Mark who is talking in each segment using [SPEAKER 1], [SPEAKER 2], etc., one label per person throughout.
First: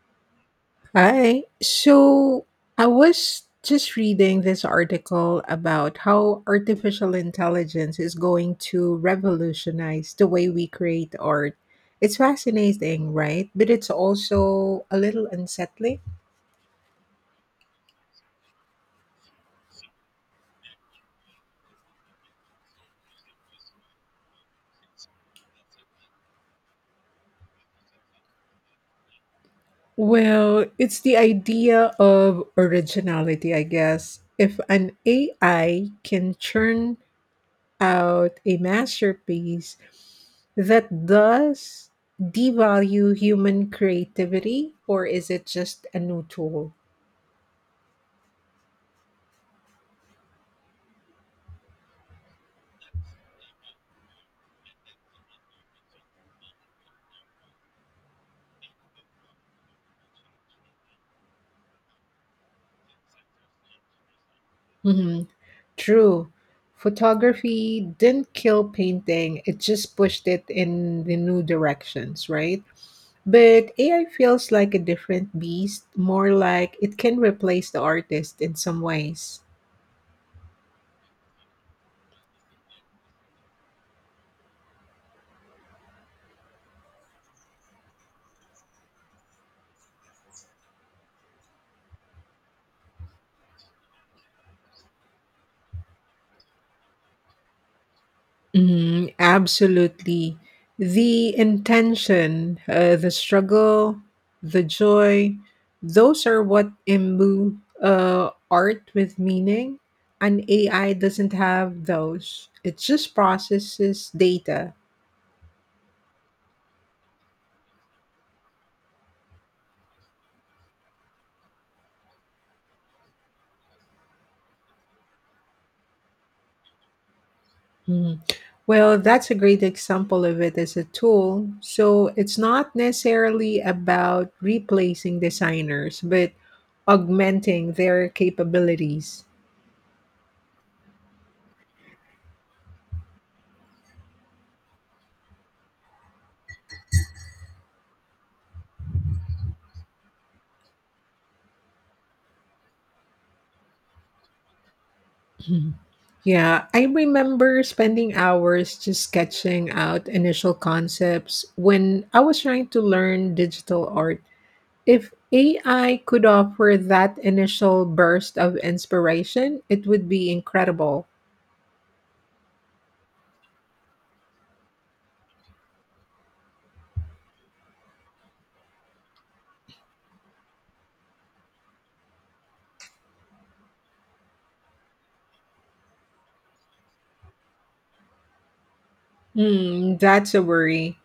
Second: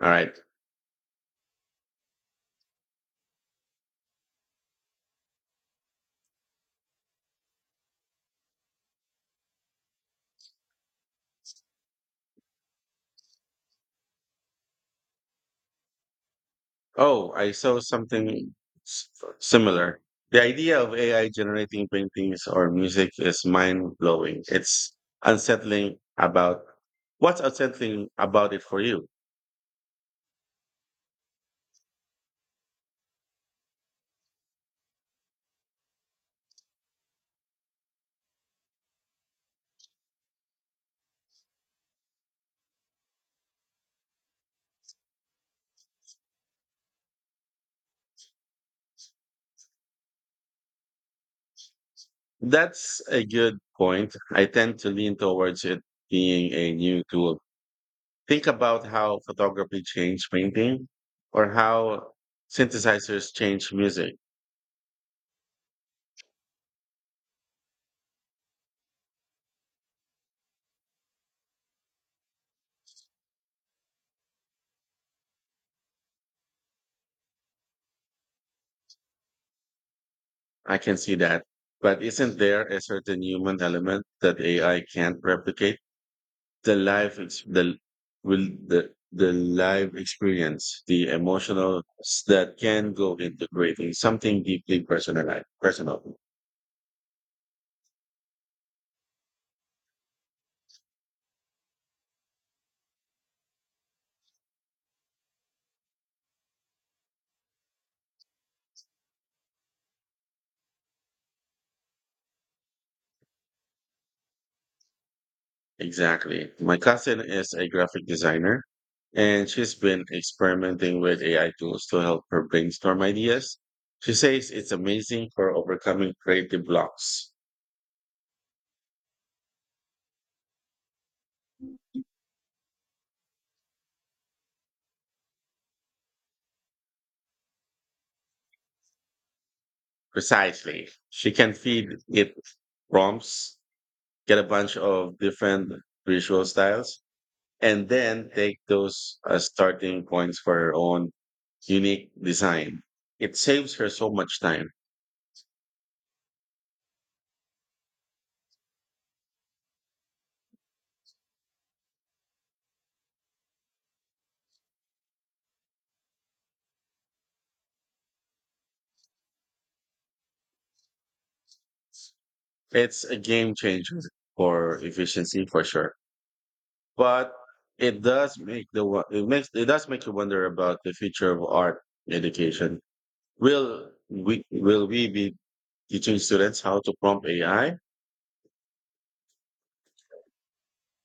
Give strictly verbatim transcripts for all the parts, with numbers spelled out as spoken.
[SPEAKER 1] All right.
[SPEAKER 2] Hi. So I was just reading this article about how artificial intelligence is going to revolutionize the way we create art. It's fascinating, right? But it's also a little unsettling.
[SPEAKER 1] Oh, I saw something s- uh, similar. The idea of A I generating paintings or music is mind blowing. It's unsettling about what's unsettling about it for you.
[SPEAKER 2] Well, it's the idea of originality, I guess. If an A I can churn out a masterpiece, that does devalue human creativity, or is it just a new tool?
[SPEAKER 1] That's a good point. I tend to lean towards it being a new tool. Think about how photography changed painting or how synthesizers change music.
[SPEAKER 2] hmm True. Photography didn't kill painting, it just pushed it in the new directions, right? But A I feels like a different beast, more like it can replace the artist in some ways.
[SPEAKER 1] I can see that. But isn't there a certain human element that A I can't replicate? The life ex- the will the the live experience, the emotional s- that can go into creating something deeply personal. Personal,
[SPEAKER 2] Mhm, absolutely. The intention, uh, the struggle, the joy, those are what imbue uh, art with meaning. And A I doesn't have those, it just processes data.
[SPEAKER 1] exactly. My cousin is a graphic designer, and she's been experimenting with A I tools to help her brainstorm ideas. She says it's amazing for overcoming creative blocks.
[SPEAKER 2] Mhm. Well, that's a great example of it as a tool. So it's not necessarily about replacing designers, but augmenting their capabilities.
[SPEAKER 1] Precisely, she can feed it prompts, get a bunch of different visual styles, and then take those as starting points for her own unique design. It saves her so much time.
[SPEAKER 2] Yeah, I remember spending hours just sketching out initial concepts when I was trying to learn digital art. If A I could offer that initial burst of inspiration, it would be incredible.
[SPEAKER 1] It's a game changer for efficiency for sure. But it does make the wo- it makes it does make you wonder about the future of art education. Will we will we be teaching students how to prompt A I?
[SPEAKER 2] Hmm, that's a worry.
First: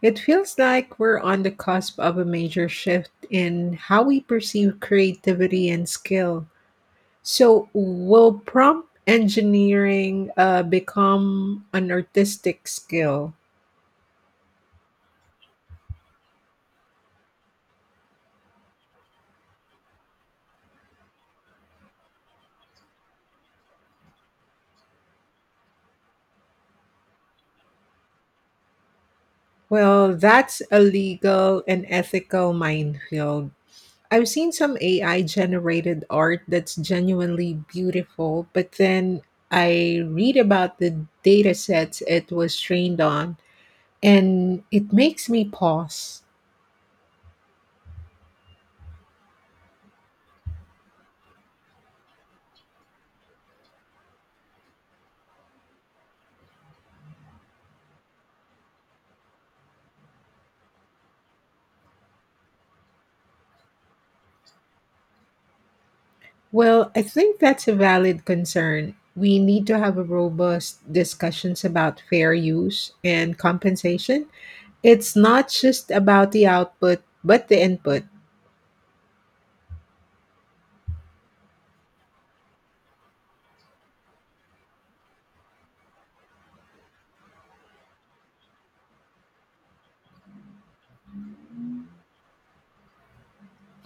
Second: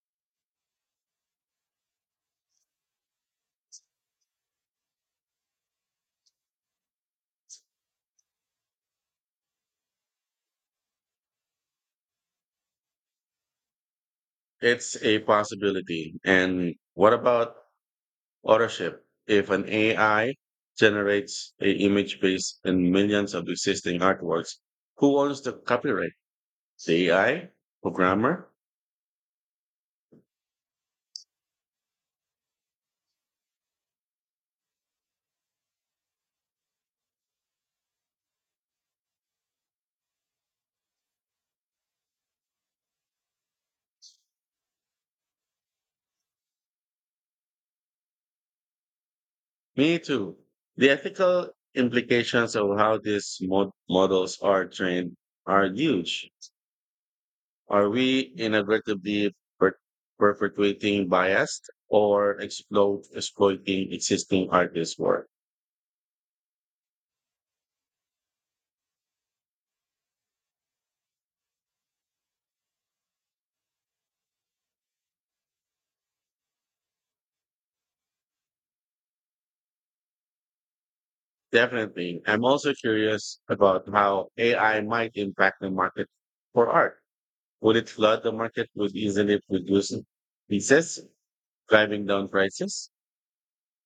[SPEAKER 2] It feels like we're on the cusp of a major shift in how we perceive creativity and skill. So, will prompt engineering uh, become an artistic skill?
[SPEAKER 1] It's a possibility. And what about authorship? If an A I generates a image based on millions of existing artworks, who owns the copyright? The A I? Programmer?
[SPEAKER 2] Well, that's a legal and ethical minefield. I've seen some A I generated art that's genuinely beautiful, but then I read about the data sets it was trained on, and it makes me pause.
[SPEAKER 1] Me too. The ethical implications of how these mod- models are trained are huge. Are we inadvertently per- perpetuating bias or exploit- exploiting existing artists' work?
[SPEAKER 2] Well, I think that's a valid concern. We need to have a robust discussions about fair use and compensation. It's not just about the output, but the input.
[SPEAKER 1] Definitely. I'm also curious about how A I might impact the market for art. Would it flood the market with easily produced pieces, driving down prices?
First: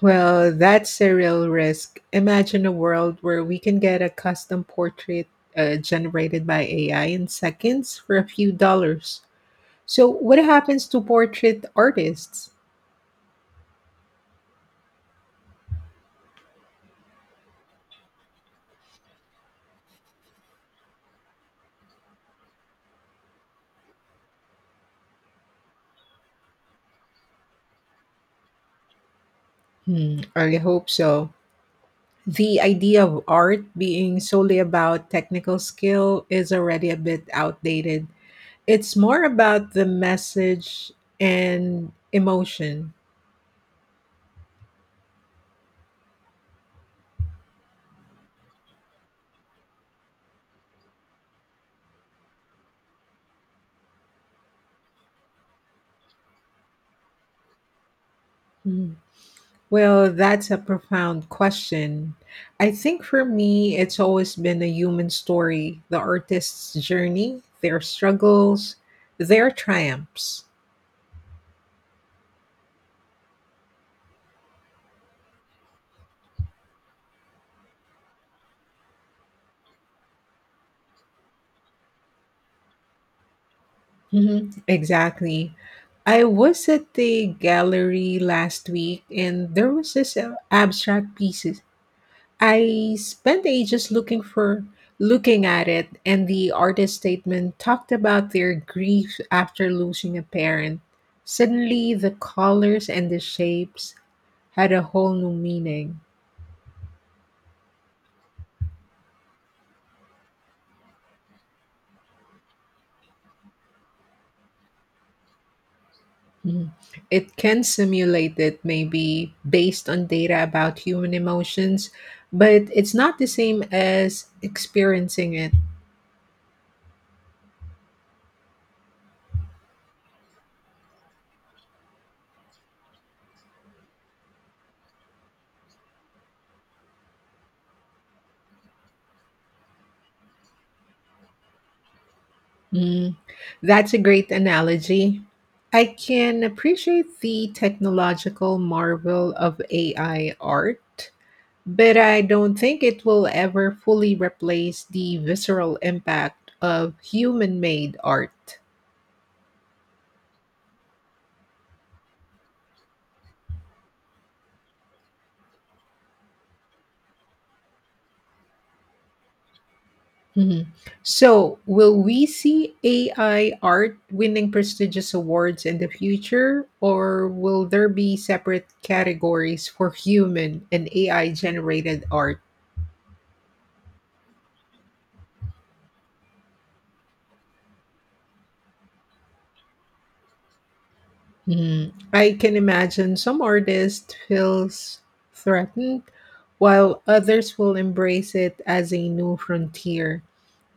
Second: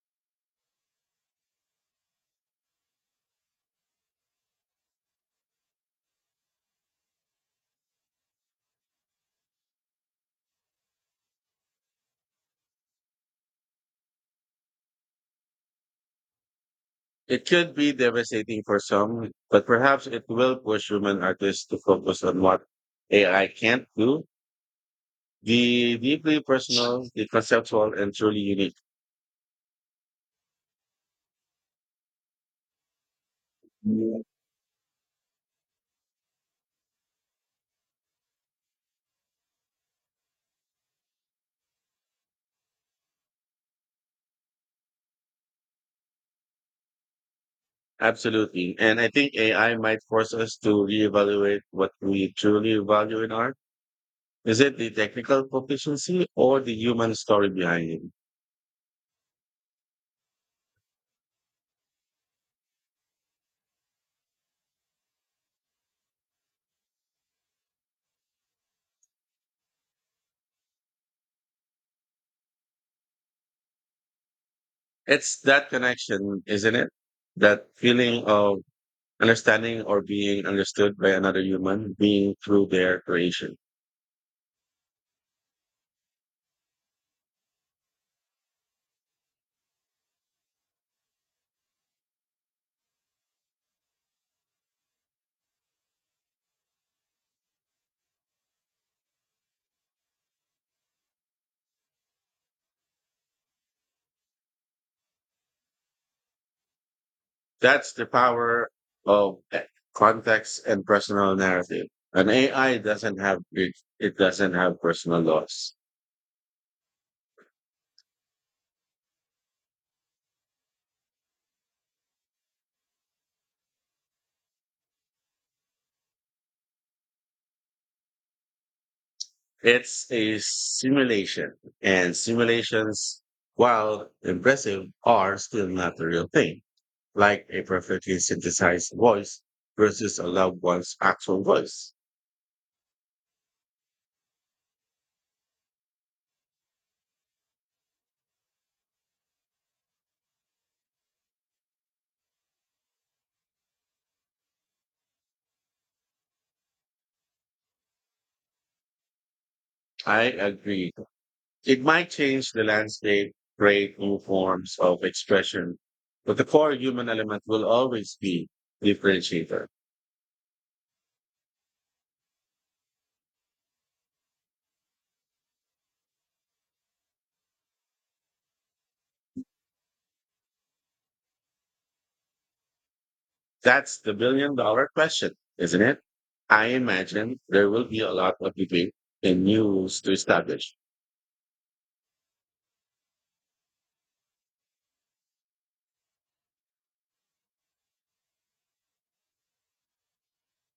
[SPEAKER 2] Well, that's a real risk. Imagine a world where we can get a custom portrait uh, generated by A I in seconds for a few dollars. So, what happens to portrait artists?
[SPEAKER 1] It could be devastating for some, but perhaps it will push human artists to focus on what A I can't do. The deeply personal, the conceptual, and truly unique.
[SPEAKER 2] Hmm, I hope so. The idea of art being solely about technical skill is already a bit outdated. It's more about the message and emotion.
[SPEAKER 1] Absolutely. And I think A I might force us to reevaluate what we truly value in art. Is it the technical proficiency or the human story behind it?
[SPEAKER 2] Hmm. Well, that's a profound question. I think for me, it's always been a human story, the artist's journey, their struggles, their triumphs.
[SPEAKER 1] It's that connection, isn't it? That feeling of understanding or being understood by another human being through their creation.
[SPEAKER 2] Mhm, exactly. I was at the gallery last week and there was this uh, abstract piece. I spent ages looking for looking at it, and the artist statement talked about their grief after losing a parent. Suddenly the colors and the shapes had a whole new meaning.
[SPEAKER 1] That's the power of eh, context and personal narrative. An A I doesn't have it, it doesn't have personal loss.
[SPEAKER 2] Mhm. It can simulate it maybe based on data about human emotions, but it's not the same as experiencing it.
[SPEAKER 1] It's a simulation, and simulations, while impressive, are still not the real thing. Like a perfectly synthesized voice versus a loved one's actual voice.
[SPEAKER 2] Mm, that's a great analogy. I can appreciate the technological marvel of A I art, but I don't think it will ever fully replace the visceral impact of human made art.
[SPEAKER 1] I agree. It might change the landscape, create new forms of expression, but the core human element will always be differentiator.
[SPEAKER 2] Mhm. So, will we see A I art winning prestigious awards in the future, or will there be separate categories for human and A I generated art?
[SPEAKER 1] That's the billion dollar question, isn't it? I imagine there will be a lot of debate and new rules to establish.
[SPEAKER 2] Mm, I can imagine some artists feels threatened, while others will embrace it as a new frontier.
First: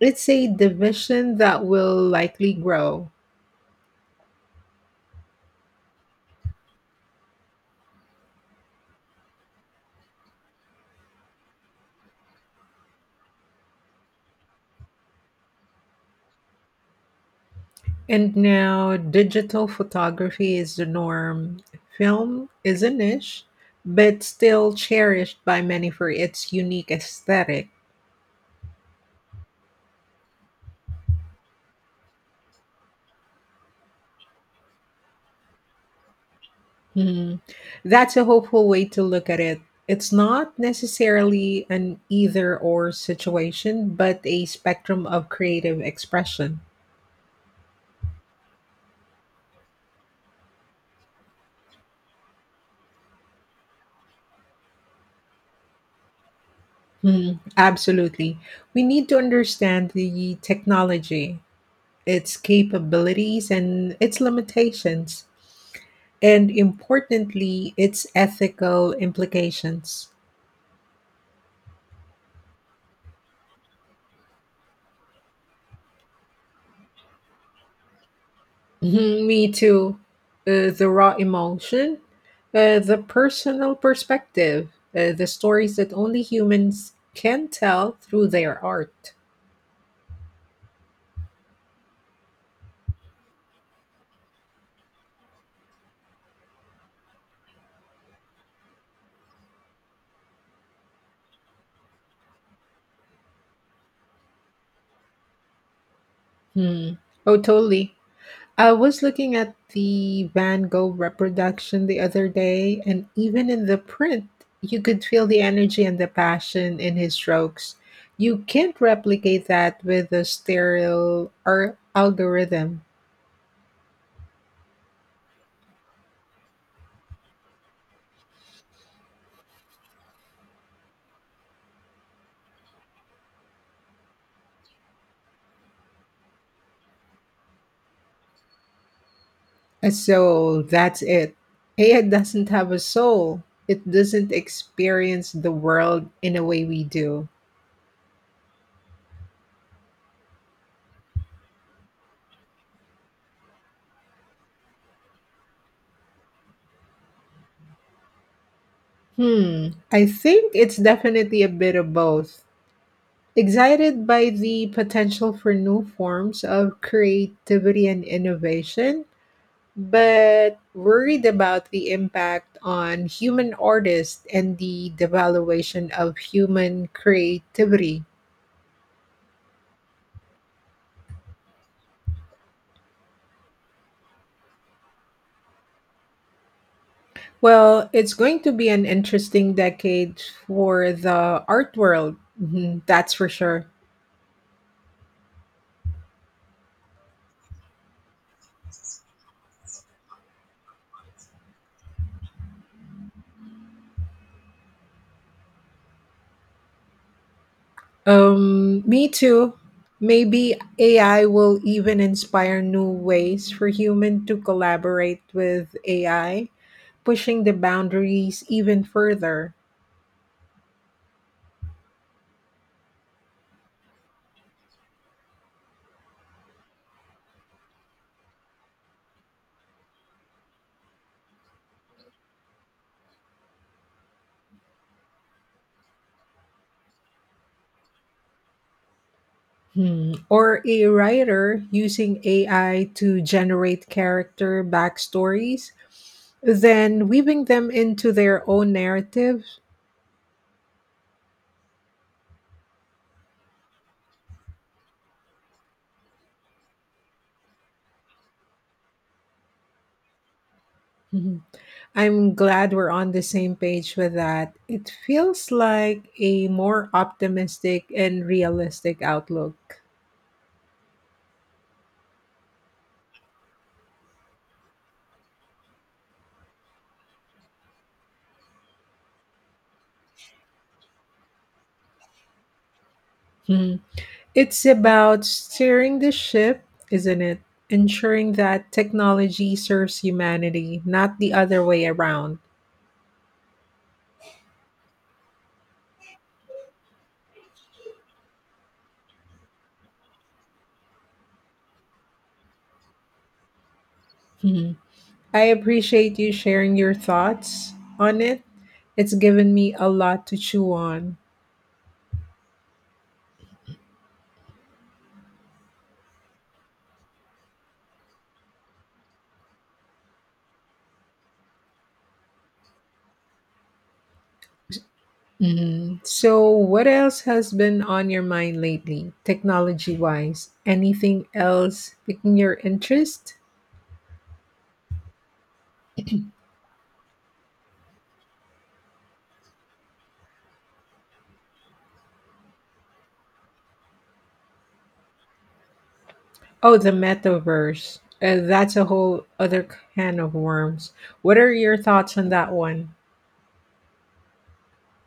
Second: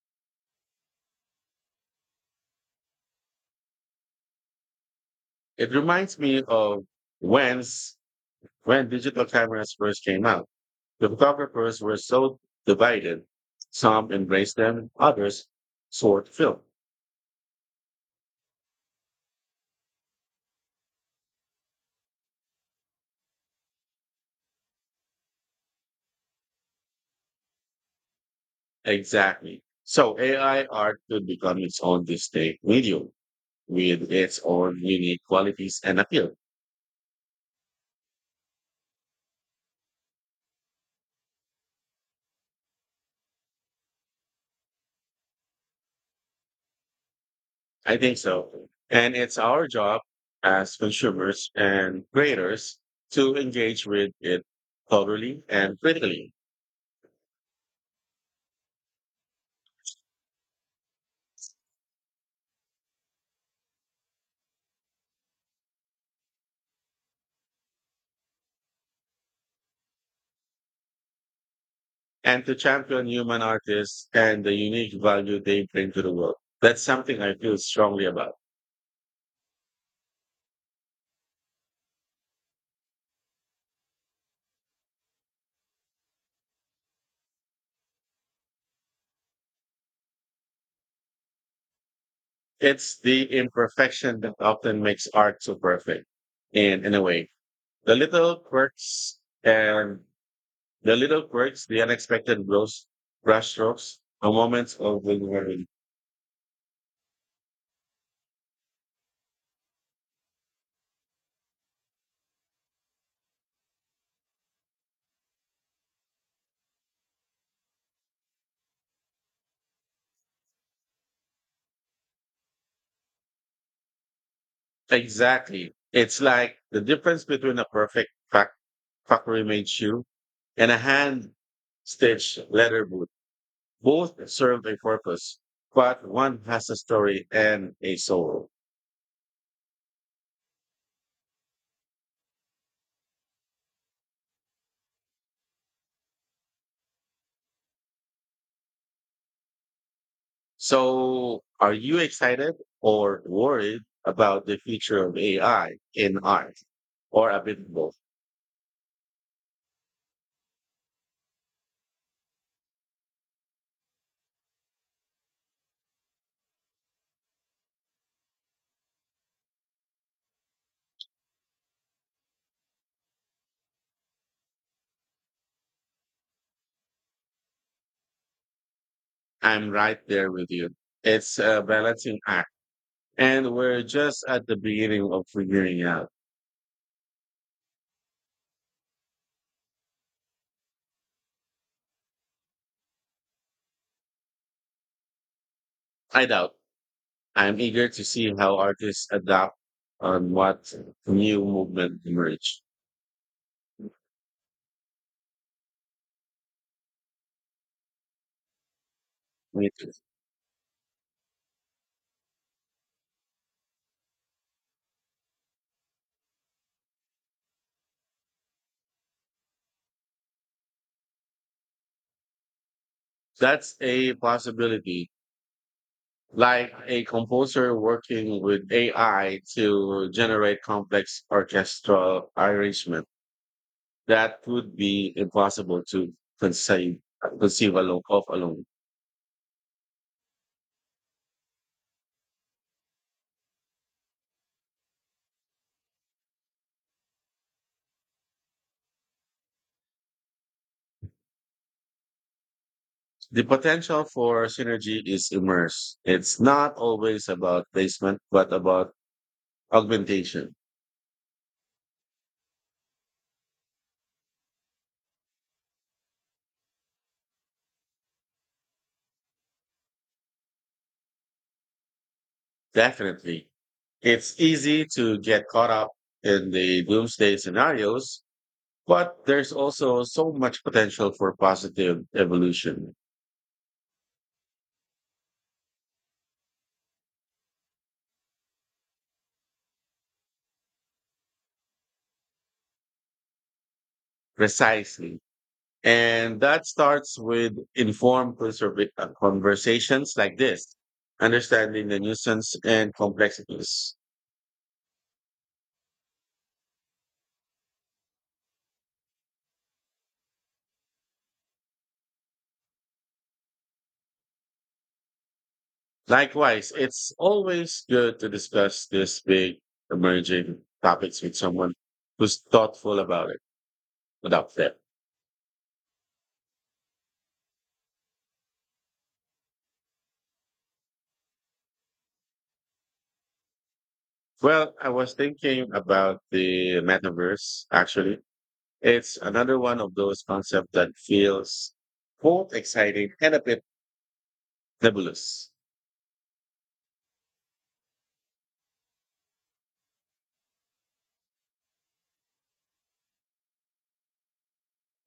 [SPEAKER 2] It's a division that will likely grow.
[SPEAKER 1] It reminds me of when's, when digital cameras first came out. The photographers were so divided. Some embraced them, others sought film.
[SPEAKER 2] And now digital photography is the norm. Film is a niche, but still cherished by many for its unique aesthetic.
[SPEAKER 1] Exactly. So A I art could become its own distinct medium with its own unique qualities and appeal.
[SPEAKER 2] Mhm. That's a hopeful way to look at it. It's not necessarily an either or situation, but a spectrum of creative expression.
[SPEAKER 1] I think so. And it's our job as consumers and creators to engage with it thoroughly and critically,
[SPEAKER 2] Mhm. Absolutely. We need to understand the technology, its capabilities, and its limitations, and importantly, its ethical implications.
[SPEAKER 1] and to champion human artists and the unique value they bring to the world. That's something I feel strongly about.
[SPEAKER 2] Mhm, me too. Uh, the raw emotion, uh, the personal perspective, uh, the stories that only humans can tell through their art.
[SPEAKER 1] It's the imperfection that often makes art so perfect. And in a way, the little quirks and the little quirks, the unexpected blows, brushstrokes, the moments of vulnerability.
[SPEAKER 2] Hmm. Oh, totally. I was looking at the Van Gogh reproduction the other day, and even in the print, you could feel the energy and the passion in his strokes. You can't replicate that with a sterile or algorithm.
[SPEAKER 1] Exactly. It's like the difference between a perfect fac- factory made shoe and a hand stitched leather boot. Both serve a purpose, but one has a story and a soul.
[SPEAKER 2] And so that's it. A I doesn't have a soul. It doesn't experience the world in a way we do.
[SPEAKER 1] So, are you excited or worried about the future of A I in art, or a bit of both?
[SPEAKER 2] Hmm, I think it's definitely a bit of both. Excited by the potential for new forms of creativity and innovation, but worried about the impact on human artists and the devaluation of human creativity.
[SPEAKER 1] I'm right there with you. It's a balancing act, and we're just at the beginning of figuring out.
[SPEAKER 2] Well, it's going to be an interesting decade for the art world. Mhm, that's for sure.
[SPEAKER 1] I doubt. I'm eager to see how artists adapt on what new movement emerge.
[SPEAKER 2] Um, me too.
[SPEAKER 1] Me too.
[SPEAKER 2] Maybe A I will even inspire new ways for human to collaborate with A I, pushing the boundaries even further.
[SPEAKER 1] That's a possibility. Like a composer working with A I to generate complex orchestral arrangements that would be impossible to conceive conceive alone of alone.
[SPEAKER 2] Hmm. Or a writer using A I to generate character backstories, then weaving them into their own narrative.
[SPEAKER 1] The potential for synergy is immense. It's not always about placement, but about augmentation.
[SPEAKER 2] Mhm. I'm glad we're on the same page with that. It feels like a more optimistic and realistic outlook.
[SPEAKER 1] Definitely. It's easy to get caught up in the doomsday scenarios, but there's also so much potential for positive evolution.
[SPEAKER 2] Hmm. It's about steering the ship, isn't it? Ensuring that technology serves humanity, not the other way around.
[SPEAKER 1] Precisely. And that starts with informed conserva- uh, conversations like this, understanding the nuisance and complexities.
[SPEAKER 2] Mhm. I appreciate you sharing your thoughts on it. It's given me a lot to chew on.
[SPEAKER 1] Likewise, it's always good to discuss these big emerging topics with someone who's thoughtful about it, about them.
[SPEAKER 2] Mhm. So, what else has been on your mind lately, technology wise? Anything else piquing your interest?
[SPEAKER 1] Well, I was thinking about the metaverse, actually. It's another one of those concepts that feels both exciting and a bit nebulous.
[SPEAKER 2] Oh, the metaverse. Uh, that's a whole other can of worms. What are your thoughts on that one?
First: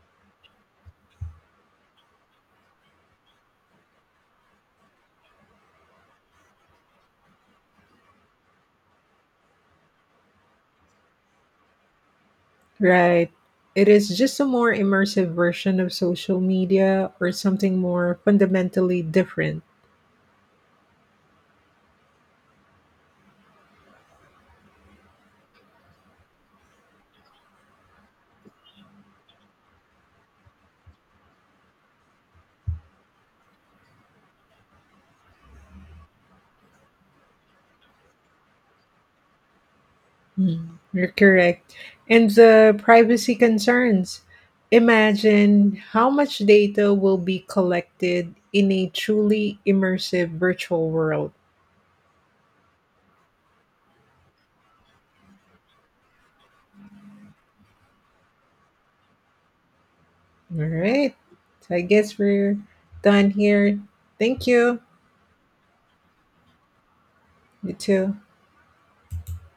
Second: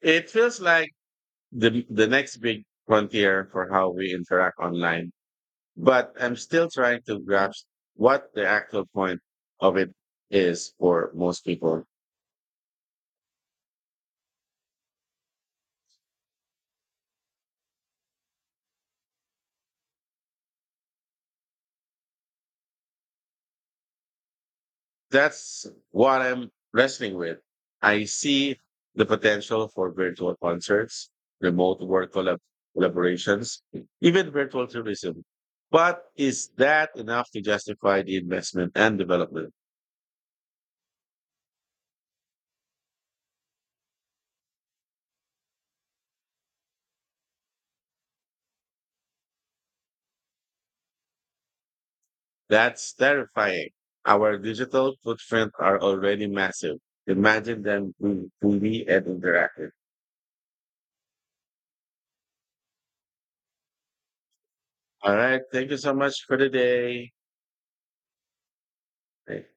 [SPEAKER 1] It feels like the the next big frontier for how we interact online. But I'm still trying to grasp what the actual point of it is for most people.
[SPEAKER 2] Right. It is just a more immersive version of social media or something more fundamentally different.
[SPEAKER 1] That's what I'm wrestling with. I see the potential for virtual concerts, remote work collab- collaborations, even virtual tourism. But is that enough to justify the investment and development?
[SPEAKER 2] Mm. You're correct. And the privacy concerns. Imagine how much data will be collected in a truly immersive virtual world.
[SPEAKER 1] That's terrifying. Our digital footprint are already massive. Imagine them being fully and interactive.
[SPEAKER 2] All right. So I guess we're done here. Thank you.
[SPEAKER 1] All right. Thank you so much for the day.
[SPEAKER 2] You too.
[SPEAKER 1] Thank-